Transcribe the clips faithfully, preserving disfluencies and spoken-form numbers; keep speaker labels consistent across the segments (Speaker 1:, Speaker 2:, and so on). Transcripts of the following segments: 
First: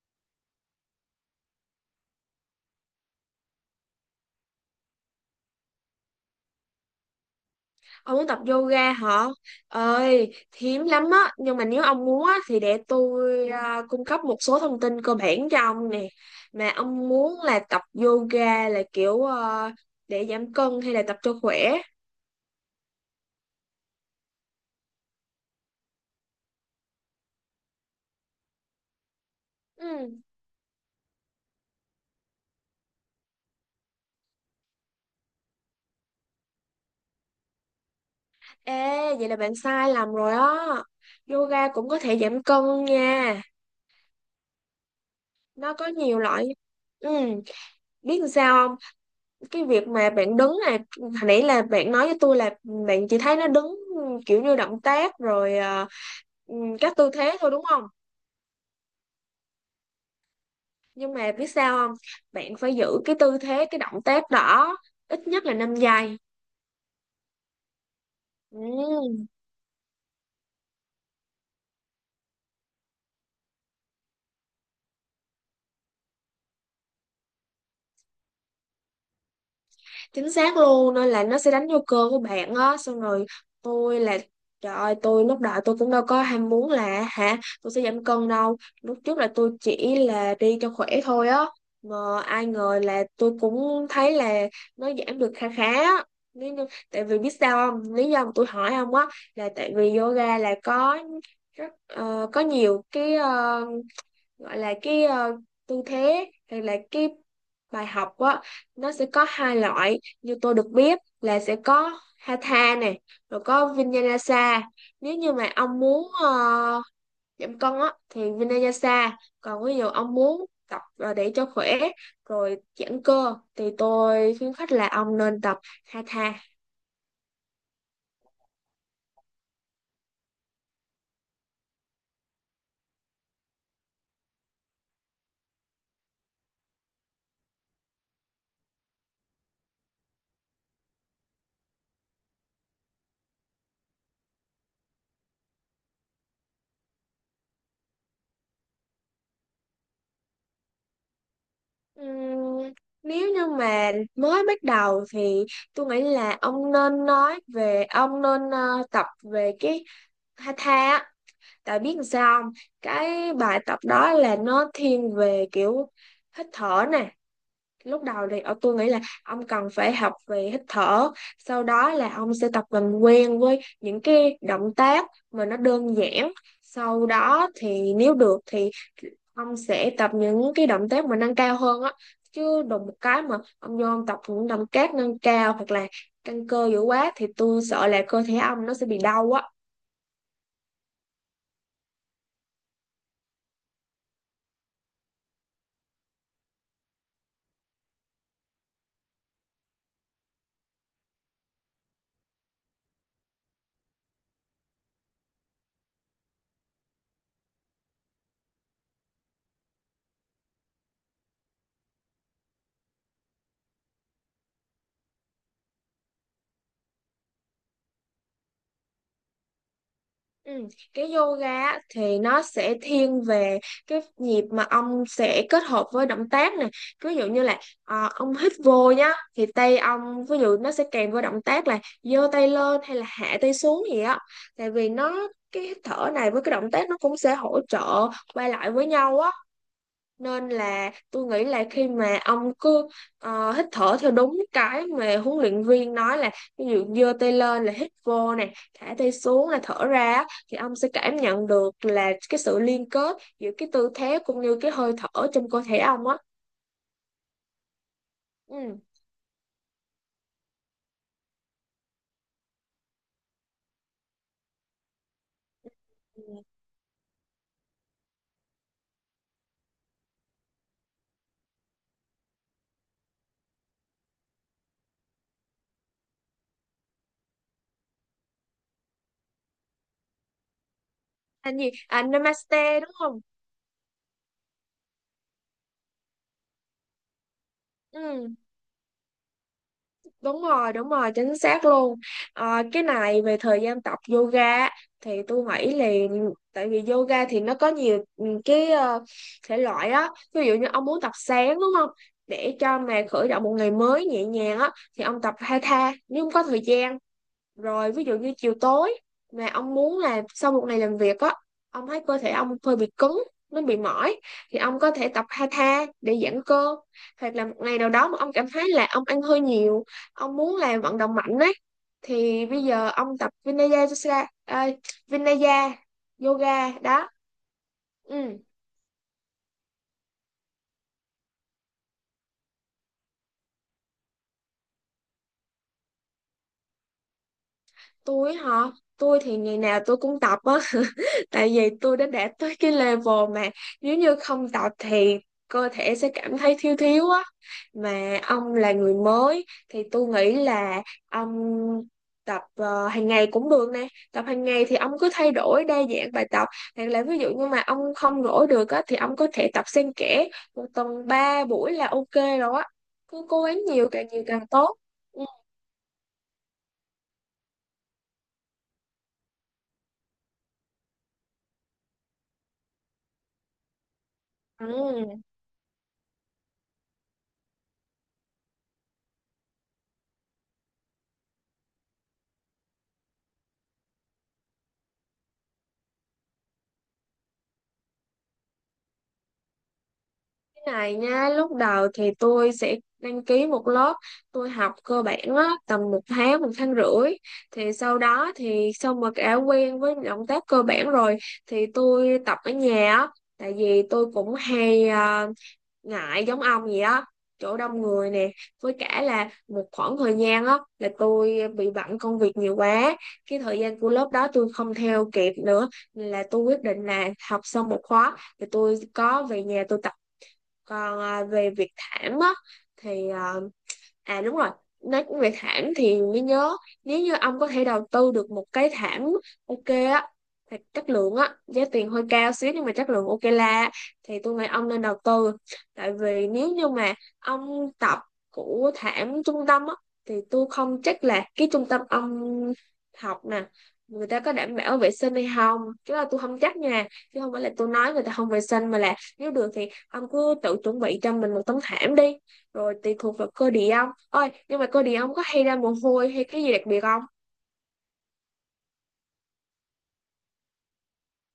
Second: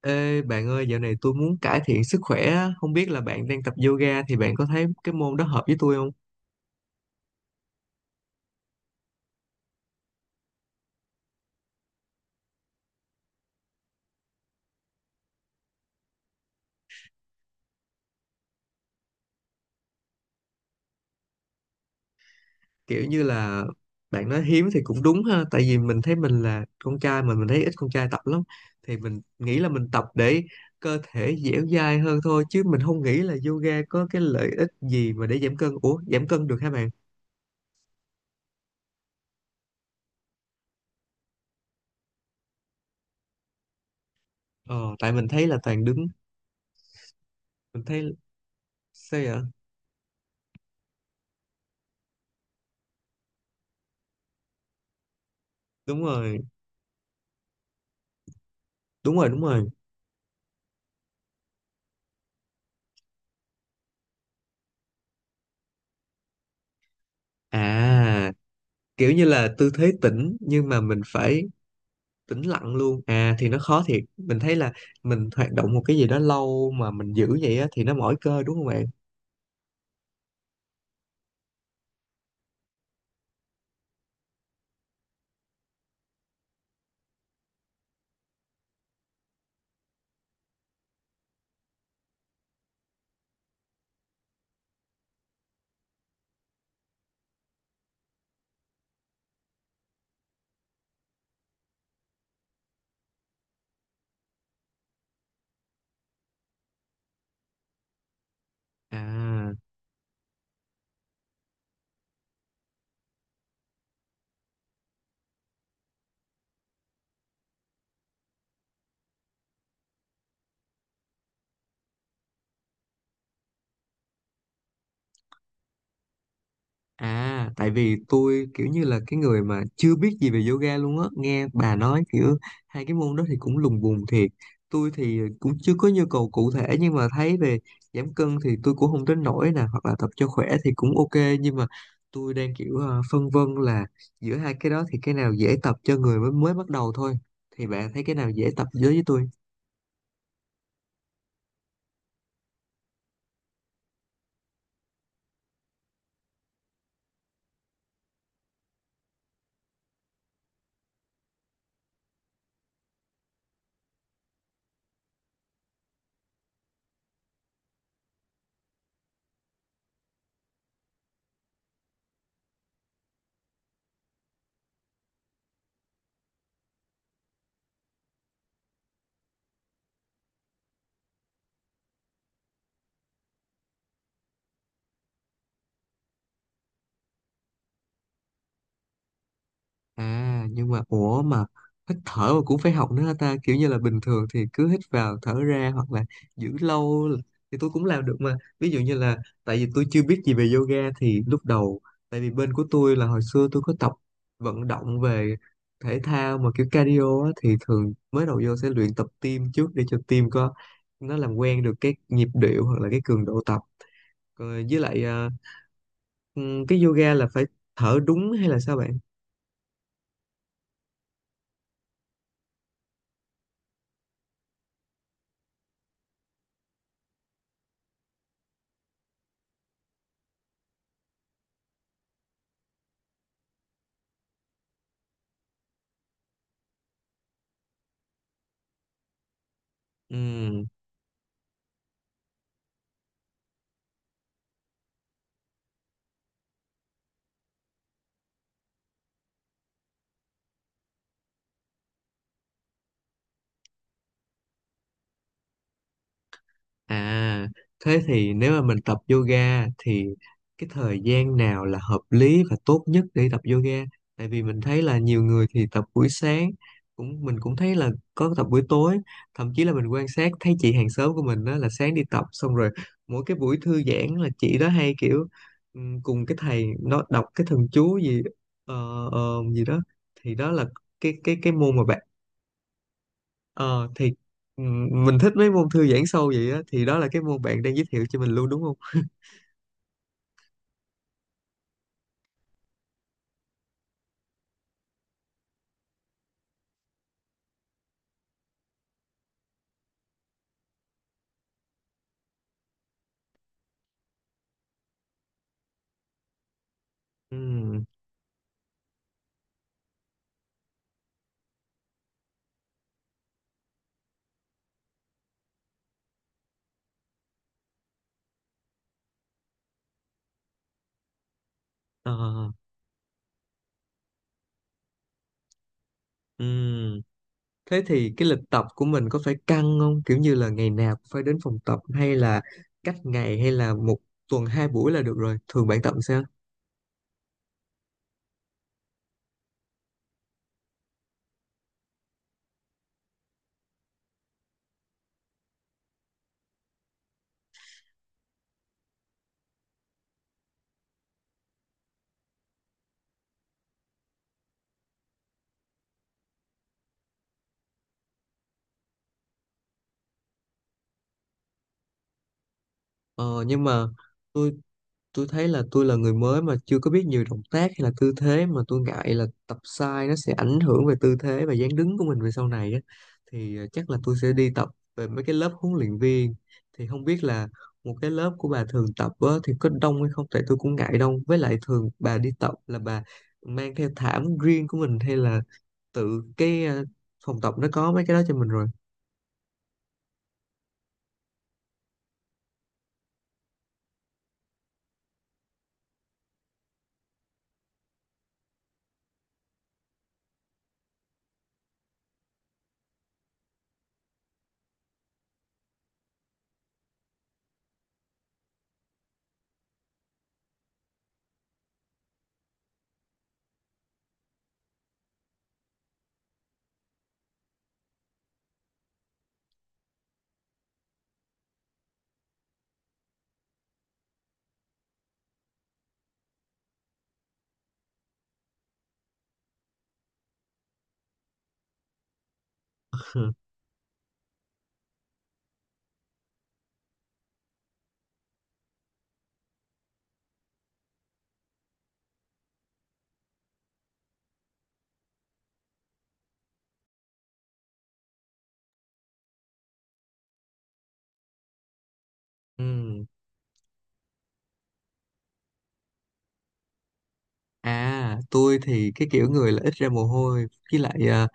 Speaker 1: Ê bạn ơi, dạo này tôi muốn cải thiện sức khỏe á. Không biết là bạn đang tập yoga thì bạn có thấy cái môn đó hợp với tôi không?
Speaker 2: Ông muốn tập yoga hả? Ơi, hiếm lắm á. Nhưng mà nếu ông muốn á, thì để tôi à, cung cấp một số thông tin cơ bản cho ông nè. Mà ông muốn là tập yoga là kiểu à, để giảm cân hay là tập cho khỏe?
Speaker 1: Kiểu như là bạn nói hiếm thì cũng đúng ha, tại vì mình thấy mình là con trai mà mình thấy ít con trai tập lắm. Thì mình nghĩ là mình tập
Speaker 2: Ừ.
Speaker 1: để cơ thể dẻo dai hơn thôi chứ mình không nghĩ là yoga có cái lợi ích gì mà để giảm cân. Ủa, giảm cân được hả bạn?
Speaker 2: Ê, vậy là bạn sai lầm rồi á. Yoga cũng có thể giảm cân nha.
Speaker 1: Ờ, tại mình thấy là
Speaker 2: Nó
Speaker 1: toàn
Speaker 2: có
Speaker 1: đứng,
Speaker 2: nhiều loại. Ừ,
Speaker 1: mình thấy
Speaker 2: biết làm sao không?
Speaker 1: sao vậy?
Speaker 2: Cái việc mà bạn đứng là hồi nãy là bạn nói với tôi là bạn chỉ thấy nó đứng kiểu như động tác rồi ờ,
Speaker 1: Đúng rồi,
Speaker 2: ừm, các tư thế thôi đúng không?
Speaker 1: đúng rồi, đúng rồi.
Speaker 2: Nhưng mà biết sao không? Bạn phải giữ cái tư thế cái động tác đó ít nhất là năm giây.
Speaker 1: À, kiểu như
Speaker 2: Ừ.
Speaker 1: là tư thế tĩnh nhưng mà mình phải tĩnh lặng luôn à, thì nó khó thiệt, mình thấy là mình hoạt động một cái gì đó lâu mà mình giữ vậy á thì nó mỏi cơ đúng không bạn
Speaker 2: Chính xác luôn, nên là nó sẽ đánh vô cơ của bạn á. Xong rồi tôi là trời ơi, tôi lúc đó tôi cũng đâu có ham muốn là hả tôi sẽ giảm cân đâu, lúc trước là tôi chỉ là đi cho khỏe thôi á, mà ai ngờ là tôi cũng thấy là nó giảm được khá khá á. Lý do- Tại vì biết sao không, lý do mà tôi hỏi ông á là tại vì yoga là có rất ờ, có nhiều cái ờ, gọi là cái ờ, tư thế hay là cái bài học á, nó sẽ có
Speaker 1: à?
Speaker 2: hai loại, như tôi được biết là sẽ có Hatha này, rồi có Vinyasa. Nếu như mà ông muốn ờ, giảm cân á thì Vinyasa, còn ví dụ ông muốn tập ờ, để cho khỏe rồi giãn cơ thì tôi khuyến khích là ông nên tập Hatha.
Speaker 1: À, tại vì tôi kiểu như là cái người mà chưa biết gì về yoga luôn á, nghe bà nói kiểu hai cái môn đó thì cũng lùng bùng thiệt. Tôi thì cũng chưa có nhu cầu cụ thể nhưng mà thấy về giảm cân thì tôi cũng không đến nỗi nè, hoặc là tập cho khỏe thì cũng ok nhưng mà tôi đang kiểu ờ, phân vân là giữa hai cái đó thì cái nào dễ tập cho người mới mới bắt đầu thôi. Thì bạn thấy cái nào dễ tập với với tôi?
Speaker 2: Ừm, nếu như mà mới bắt đầu thì tôi nghĩ là ông nên nói về ông nên ờ, tập về cái Tha Tha á, tại biết sao không? Cái bài tập đó là nó thiên về kiểu hít thở nè. Lúc đầu thì ở tôi nghĩ là ông cần phải học về hít thở, sau đó là ông sẽ tập làm quen với những cái động tác mà nó đơn giản. Sau đó thì nếu được thì ông sẽ tập những cái động tác mà nâng cao hơn á. Chứ đùng một cái mà ông vô ông tập những động tác nâng cao hoặc là căng cơ dữ quá thì tôi sợ là cơ thể ông nó sẽ bị đau á.
Speaker 1: À nhưng mà ủa mà hít thở mà cũng phải học nữa hả ta, kiểu như là bình thường thì cứ hít vào thở ra hoặc là giữ lâu là- thì tôi cũng làm được mà, ví dụ như là tại vì tôi chưa biết gì về yoga thì lúc đầu tại vì bên của tôi là hồi xưa tôi có tập vận động về thể thao mà kiểu cardio á, thì thường mới đầu vô sẽ luyện tập tim trước để cho tim có nó làm quen được cái nhịp điệu hoặc là cái cường độ tập. Rồi với lại ờ, ừ, cái yoga là phải thở đúng hay là sao bạn?
Speaker 2: Ừ. Cái yoga á, thì nó sẽ thiên về cái nhịp mà ông sẽ kết hợp với động tác này, ví dụ như là ờ, ông hít vô nhá, thì tay ông ví dụ nó sẽ kèm với động tác là giơ tay lên hay là hạ tay xuống gì á, tại vì nó cái hít thở này với cái động tác nó cũng sẽ hỗ trợ qua lại với nhau á, nên
Speaker 1: Ừ.
Speaker 2: là tôi nghĩ là khi mà ông cứ ờ, hít thở theo đúng cái mà huấn luyện viên nói, là ví dụ giơ tay lên là hít vô nè, thả tay xuống là thở ra á, thì ông sẽ cảm nhận được là cái sự liên kết giữa cái tư thế cũng như cái hơi thở trong cơ thể ông á.
Speaker 1: À, thế thì nếu mà
Speaker 2: Ừ.
Speaker 1: mình tập yoga thì cái thời gian nào là hợp lý và tốt nhất để tập yoga? Tại vì mình thấy là nhiều người thì tập buổi
Speaker 2: Ừ.
Speaker 1: sáng, cũng mình cũng thấy là có tập buổi tối, thậm chí là mình quan sát thấy chị hàng xóm của mình đó là sáng đi tập xong rồi mỗi cái buổi thư giãn là chị đó hay kiểu ừm, cùng cái thầy nó đọc cái thần chú gì ờ, ờ, gì đó, thì đó là cái cái cái
Speaker 2: Anh gì
Speaker 1: môn mà bạn.
Speaker 2: à, namaste đúng không?
Speaker 1: Ờ thì ừm, mình thích mấy môn thư giãn sâu vậy á, thì đó là cái môn bạn đang giới thiệu cho mình
Speaker 2: Ừ.
Speaker 1: luôn đúng không?
Speaker 2: Đúng rồi, đúng rồi, chính xác luôn. Ờ, cái này về thời gian tập yoga á, thì tôi nghĩ là tại vì yoga thì nó có nhiều ừ, cái ờ, thể loại á. Ví dụ như ông muốn tập sáng đúng không? Để cho mà khởi động một ngày mới nhẹ nhàng á thì ông tập hatha. Nếu không có thời gian
Speaker 1: Ừm.
Speaker 2: rồi, ví dụ như chiều tối mà ông muốn là sau một ngày làm việc á, ông thấy cơ thể ông hơi bị cứng, nó bị mỏi, thì ông có thể tập hatha để giãn cơ. Hoặc là một ngày nào đó mà ông cảm thấy là ông ăn hơi nhiều, ông muốn là vận động mạnh ấy,
Speaker 1: Ờ.
Speaker 2: thì bây giờ ông tập Vinaya, Yoga- à, Vinaya yoga
Speaker 1: Ừm.
Speaker 2: đó.
Speaker 1: Thế thì
Speaker 2: Ừ.
Speaker 1: cái lịch tập của mình có phải căng không? Kiểu như là ngày nào cũng phải đến phòng tập hay là cách ngày hay là một tuần hai buổi là được rồi. Thường bạn tập sao?
Speaker 2: Tôi hả? Tôi thì ngày nào tôi cũng tập á. Tại vì tôi đã đạt tới cái level mà nếu như không tập thì cơ thể sẽ cảm thấy thiếu thiếu á. Mà ông là người mới thì tôi nghĩ là ông tập ờ, hàng ngày cũng được nè, tập hàng ngày thì ông cứ thay đổi đa dạng bài tập, hoặc là ví dụ như mà ông không rỗi được á thì ông có thể tập xen kẽ, một tuần ba buổi là ok rồi á, cứ cố
Speaker 1: Ờ
Speaker 2: gắng
Speaker 1: nhưng mà
Speaker 2: nhiều, càng nhiều càng
Speaker 1: tôi
Speaker 2: tốt.
Speaker 1: tôi thấy là tôi là người mới mà chưa có biết nhiều động tác hay là tư thế mà tôi ngại là tập sai nó sẽ ảnh hưởng về tư thế và dáng đứng của mình về sau này á, thì ờ, chắc là tôi sẽ đi tập về mấy
Speaker 2: Ừ.
Speaker 1: cái lớp huấn luyện viên, thì không biết là một cái lớp của bà thường tập á, thì có đông hay không, tại tôi cũng ngại đông với lại thường bà đi tập là bà mang theo thảm riêng của mình hay là tự cái ờ, phòng tập nó có mấy cái đó cho mình rồi.
Speaker 2: Này nha, lúc đầu thì tôi sẽ đăng ký một lớp, tôi học cơ bản á, tầm một tháng một tháng rưỡi, thì sau đó thì sau mà đã quen với động tác cơ bản rồi thì tôi tập ở nhà á. Tại vì tôi cũng hay à, ngại giống ông vậy á, chỗ đông người nè, với cả là một khoảng thời gian á là tôi bị bận công việc nhiều quá, cái thời gian của lớp đó tôi không theo kịp nữa, nên là tôi quyết định là học xong một khóa thì tôi có về nhà tôi tập. Còn à, về Việt Thảm á thì à, à đúng rồi, nói về thảm thì mới nhớ, nếu như ông có thể đầu tư được một cái thảm ok á, thật chất lượng á, giá tiền hơi cao xíu nhưng mà chất lượng ok la, thì tôi nghĩ ông nên đầu tư. Tại vì nếu như mà ông tập của thảm trung tâm á thì tôi không chắc là cái trung tâm ông học nè người ta có đảm bảo vệ sinh hay không, chứ là tôi không chắc nha, chứ không phải là tôi nói người ta không vệ sinh, mà là nếu được thì ông cứ tự chuẩn bị cho mình một tấm thảm đi, rồi tùy
Speaker 1: Ừ.
Speaker 2: thuộc vào cơ địa ông, ôi nhưng mà cơ địa ông có hay ra mồ hôi hay cái gì đặc biệt không?
Speaker 1: À, tôi thì cái kiểu người là ít ra mồ hôi với lại ờ,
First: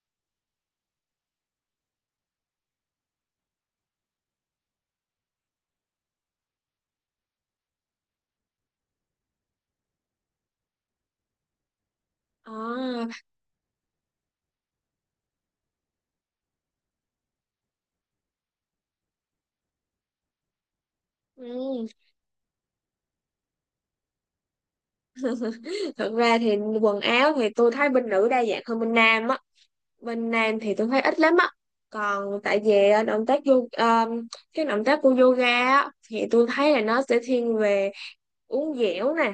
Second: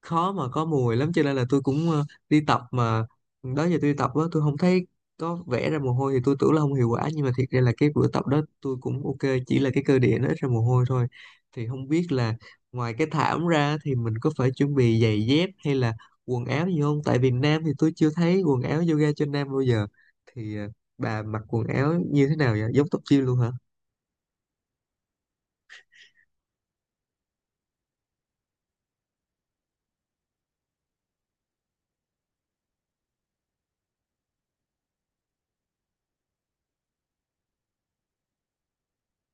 Speaker 1: khó mà có mùi lắm cho nên là tôi cũng ờ, đi tập mà đó giờ tôi đi tập á tôi không thấy có vẽ ra mồ hôi thì tôi tưởng là không hiệu quả nhưng mà thiệt ra là cái bữa tập đó tôi cũng ok, chỉ là cái cơ địa nó ít ra mồ hôi thôi, thì không biết là ngoài cái
Speaker 2: À.
Speaker 1: thảm ra thì mình có phải chuẩn bị giày dép hay là quần áo gì không, tại Việt Nam thì tôi chưa thấy quần áo yoga cho nam bao giờ, thì ờ, bà mặc quần
Speaker 2: Ừm.
Speaker 1: áo như thế nào vậy, giống tóc gym luôn hả?
Speaker 2: Thật ra thì quần áo thì tôi thấy bên nữ đa dạng hơn bên nam á, bên nam thì tôi thấy ít lắm á. Còn tại vì ờ, động tác vô ờ, cái động tác của yoga á, thì tôi thấy là nó sẽ thiên về uống dẻo nè,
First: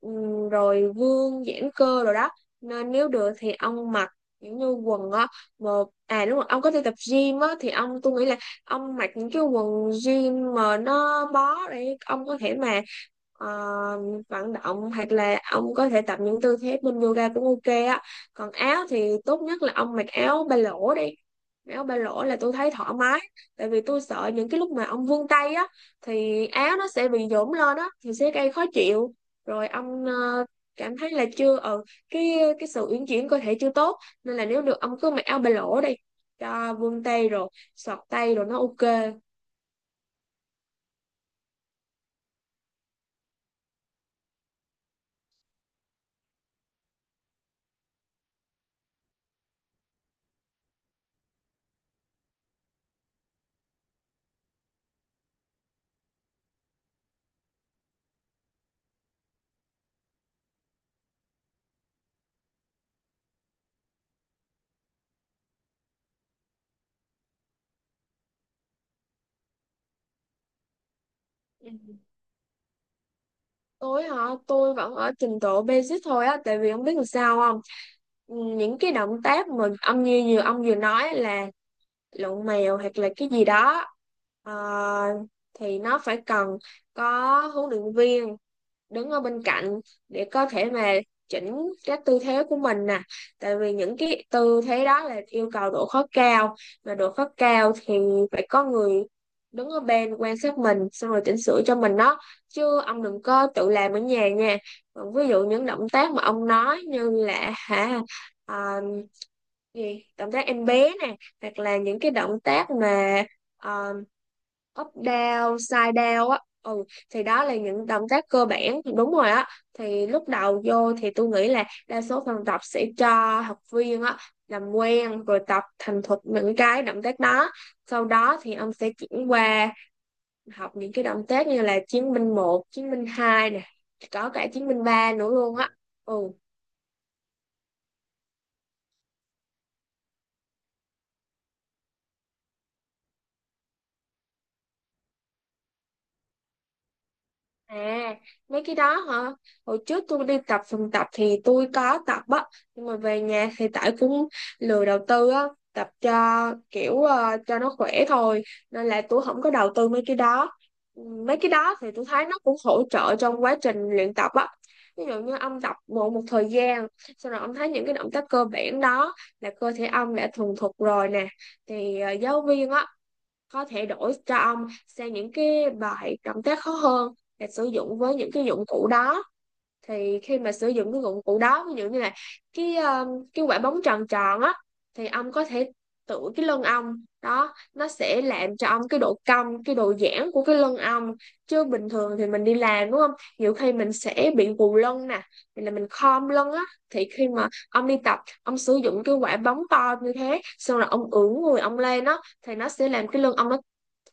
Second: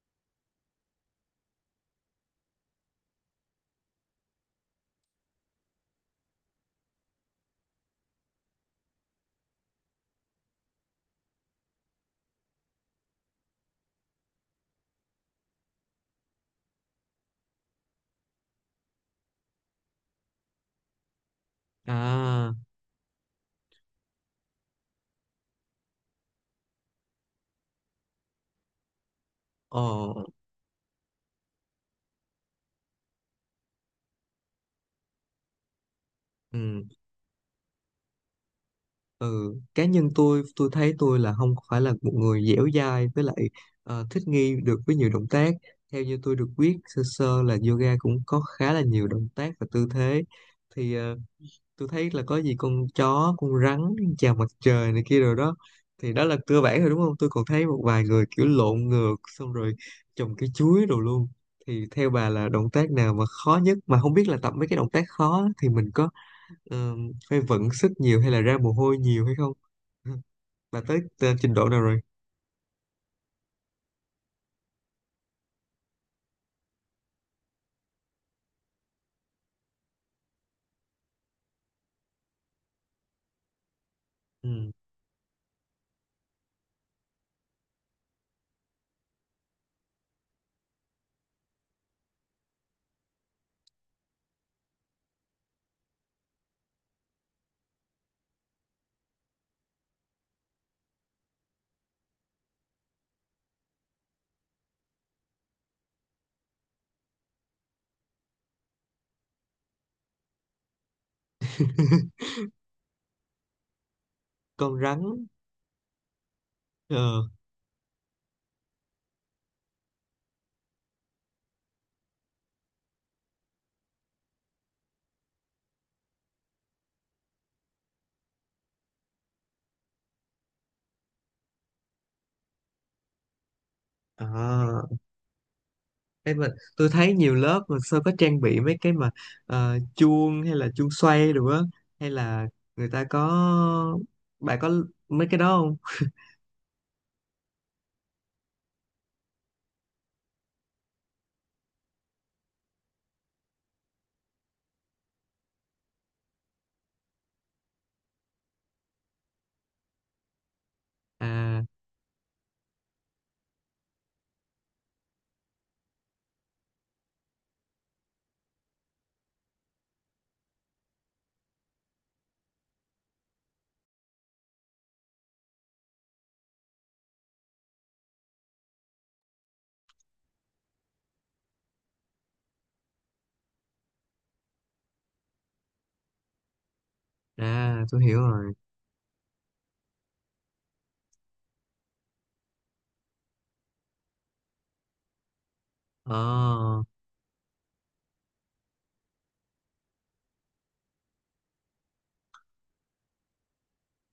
Speaker 2: ừm, rồi vương giãn cơ rồi đó, nên nếu được thì ông mặc những như quần á một à đúng rồi, ông có đi tập gym á thì ông, tôi nghĩ là ông mặc những cái quần gym mà nó bó, để ông có thể mà ờ, vận động hoặc là ông có thể tập những tư thế bên yoga cũng ok á. Còn áo thì tốt nhất là ông mặc áo ba lỗ đi, áo ba lỗ là tôi
Speaker 1: À.
Speaker 2: thấy thoải mái, tại vì tôi sợ những cái lúc mà ông vươn tay á thì áo nó sẽ bị nhũn lên á, thì sẽ gây khó chịu, rồi ông
Speaker 1: Ồ.
Speaker 2: ờ, cảm thấy là chưa ờ cái cái sự uyển chuyển cơ thể chưa tốt, nên là nếu được ông cứ mặc áo ba lỗ đi, cho
Speaker 1: Ừ.
Speaker 2: vuông tay rồi xọt tay rồi nó ok.
Speaker 1: Cá nhân tôi tôi thấy tôi là không phải là một người dẻo dai với lại ờ, thích nghi được với nhiều động tác. Theo như tôi được biết sơ sơ là yoga cũng có khá là nhiều động tác và tư thế, thì ờ, tôi thấy là có gì con chó, con rắn, chào mặt trời này kia rồi đó, thì đó là cơ bản rồi đúng không? Tôi còn thấy một vài người kiểu lộn ngược xong rồi trồng cái chuối đồ luôn, thì theo bà là động tác nào mà khó nhất, mà không biết là tập mấy cái động tác khó thì mình có ờ, phải vận sức nhiều hay là ra mồ hôi nhiều hay không? Bà tới t- trình độ nào
Speaker 2: Ừ.
Speaker 1: rồi?
Speaker 2: Tôi hả? Tôi vẫn ở trình độ basic thôi á, tại vì không biết làm sao không. Ừ, những cái động tác mà ông như vừa ông vừa nói là lộn mèo hoặc là cái gì đó, ờ,
Speaker 1: Ừ.
Speaker 2: thì nó phải cần có huấn luyện viên đứng ở bên cạnh để có thể mà chỉnh các tư thế của mình nè, tại vì những cái tư thế đó là yêu cầu độ khó cao, mà độ khó cao thì phải có người đứng ở bên quan sát mình xong rồi chỉnh sửa cho mình đó, chứ ông đừng có tự làm ở nhà nha. Còn ví dụ những động tác mà ông nói như là hả, à, gì, động tác em bé nè, hoặc là những cái động tác mà à,
Speaker 1: Con
Speaker 2: up
Speaker 1: rắn.
Speaker 2: down side down á, ừ, thì
Speaker 1: Ờ.
Speaker 2: đó là những động tác cơ bản đúng rồi á. Thì lúc đầu vô thì tôi nghĩ là đa số phòng tập sẽ cho học viên á làm quen rồi tập thành thục những cái động tác đó, sau đó thì ông sẽ chuyển qua học những cái động tác như là chiến binh một, chiến binh hai nè, có cả chiến binh
Speaker 1: À.
Speaker 2: ba nữa luôn á. Ừ.
Speaker 1: Ê, mà tôi thấy nhiều lớp mà sao có trang bị mấy cái mà ờ, chuông hay là chuông xoay đồ á, hay là người ta có, bạn có mấy cái đó không?
Speaker 2: À, mấy cái đó hả? Hồi trước tôi đi tập phòng tập thì tôi có tập á, nhưng mà về nhà thì tại cũng lười đầu tư á, tập cho kiểu ờ, cho nó khỏe thôi, nên là tôi không có đầu tư mấy cái đó. Ừ, mấy cái
Speaker 1: À.
Speaker 2: đó thì tôi thấy nó cũng hỗ trợ trong quá trình luyện tập á. Ví dụ như ông tập một một thời gian, sau rồi ông thấy những cái động tác cơ bản đó là cơ thể ông đã thuần thục rồi nè, thì ờ, giáo viên á có thể đổi cho ông sang những cái bài động tác khó hơn, để sử dụng với những cái dụng cụ đó. Thì khi mà sử dụng cái dụng cụ đó, ví dụ như là cái ờ, cái quả bóng tròn tròn á, thì ông có thể tự cái lưng ông đó,
Speaker 1: À,
Speaker 2: nó
Speaker 1: tôi hiểu
Speaker 2: sẽ
Speaker 1: rồi.
Speaker 2: làm cho ông cái độ cong cái độ giãn của cái lưng ông. Chứ bình thường thì mình đi làm đúng không, nhiều khi mình sẽ bị gù lưng nè, thì là mình
Speaker 1: Ờ.
Speaker 2: khom lưng á, thì khi mà ông đi tập ông sử dụng cái quả bóng to như thế xong rồi ông ưỡn người ông lên á thì nó sẽ làm cái lưng ông nó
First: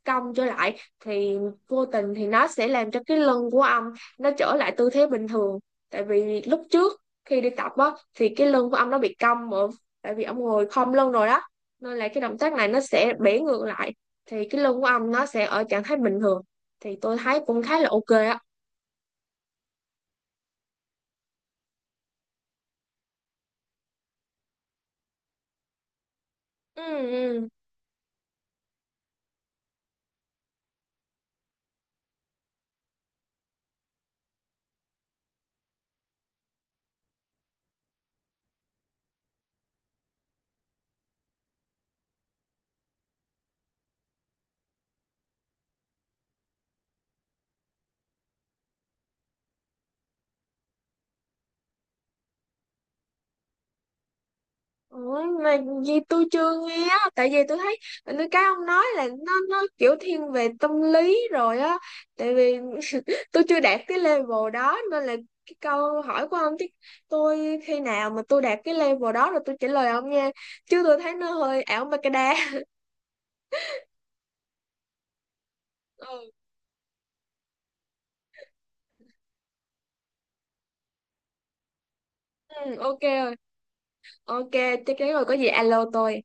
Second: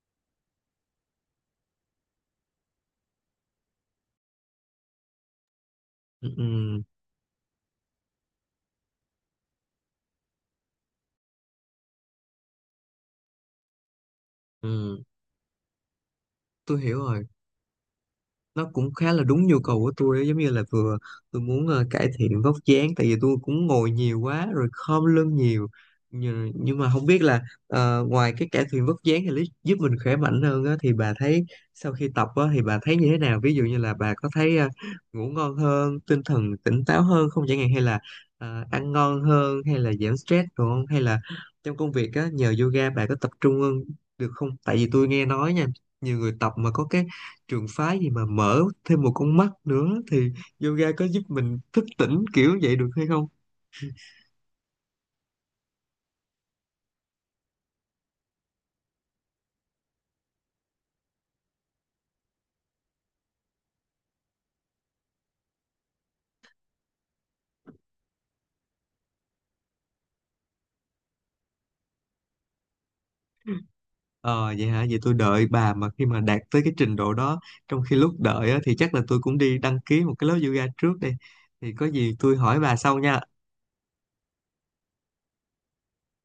Speaker 2: cong trở lại, thì vô tình thì nó sẽ làm cho cái lưng của ông nó trở lại tư thế bình thường. Tại
Speaker 1: Ừ,
Speaker 2: vì
Speaker 1: ừ,
Speaker 2: lúc trước khi đi tập á thì cái lưng của ông nó bị cong mà, tại vì ông ngồi khom lưng rồi đó, nên là cái động tác này nó sẽ bẻ ngược lại thì cái lưng của
Speaker 1: ừ,
Speaker 2: ông nó sẽ ở trạng thái bình thường.
Speaker 1: tôi
Speaker 2: Thì
Speaker 1: hiểu
Speaker 2: tôi
Speaker 1: rồi.
Speaker 2: thấy cũng khá là ok á.
Speaker 1: Nó cũng khá là đúng nhu cầu của tôi ấy, giống như là vừa tôi muốn ờ, cải thiện vóc dáng tại vì tôi cũng ngồi nhiều quá rồi khom lưng nhiều, nhưng, nhưng
Speaker 2: Ừ,
Speaker 1: mà không biết là
Speaker 2: ừ.
Speaker 1: ờ, ngoài cái cải thiện vóc dáng thì lý- giúp mình khỏe mạnh hơn á, thì bà thấy sau khi tập á, thì bà thấy như thế nào, ví dụ như là bà có thấy ờ, ngủ ngon hơn tinh thần tỉnh táo hơn không chẳng hạn, hay là ờ, ăn ngon hơn hay là giảm stress đúng không, hay là trong công việc á, nhờ yoga bà có tập trung hơn được không, tại vì tôi nghe nói nha nhiều người tập mà có cái trường phái gì mà mở thêm một con mắt nữa thì yoga có giúp mình thức tỉnh kiểu vậy được hay không?
Speaker 2: Ủa, mà gì tôi chưa nghe á, tại vì tôi thấy tôi cái ông nói là nó nó kiểu thiên về tâm lý rồi á, tại vì tôi chưa đạt cái level đó nên là cái câu hỏi của ông, chứ tôi khi nào mà tôi đạt cái level đó rồi tôi trả lời ông nha, chứ tôi thấy nó hơi ảo ma cái đá.
Speaker 1: Ờ vậy hả, vậy tôi đợi bà mà khi mà
Speaker 2: Ừ,
Speaker 1: đạt tới cái trình độ đó, trong khi lúc đợi á, thì chắc là tôi cũng đi đăng ký một cái lớp yoga trước đây, thì có gì tôi hỏi bà
Speaker 2: ừ,
Speaker 1: sau
Speaker 2: ok
Speaker 1: nha.
Speaker 2: rồi, ok, chắc chắn rồi, có gì alo tôi.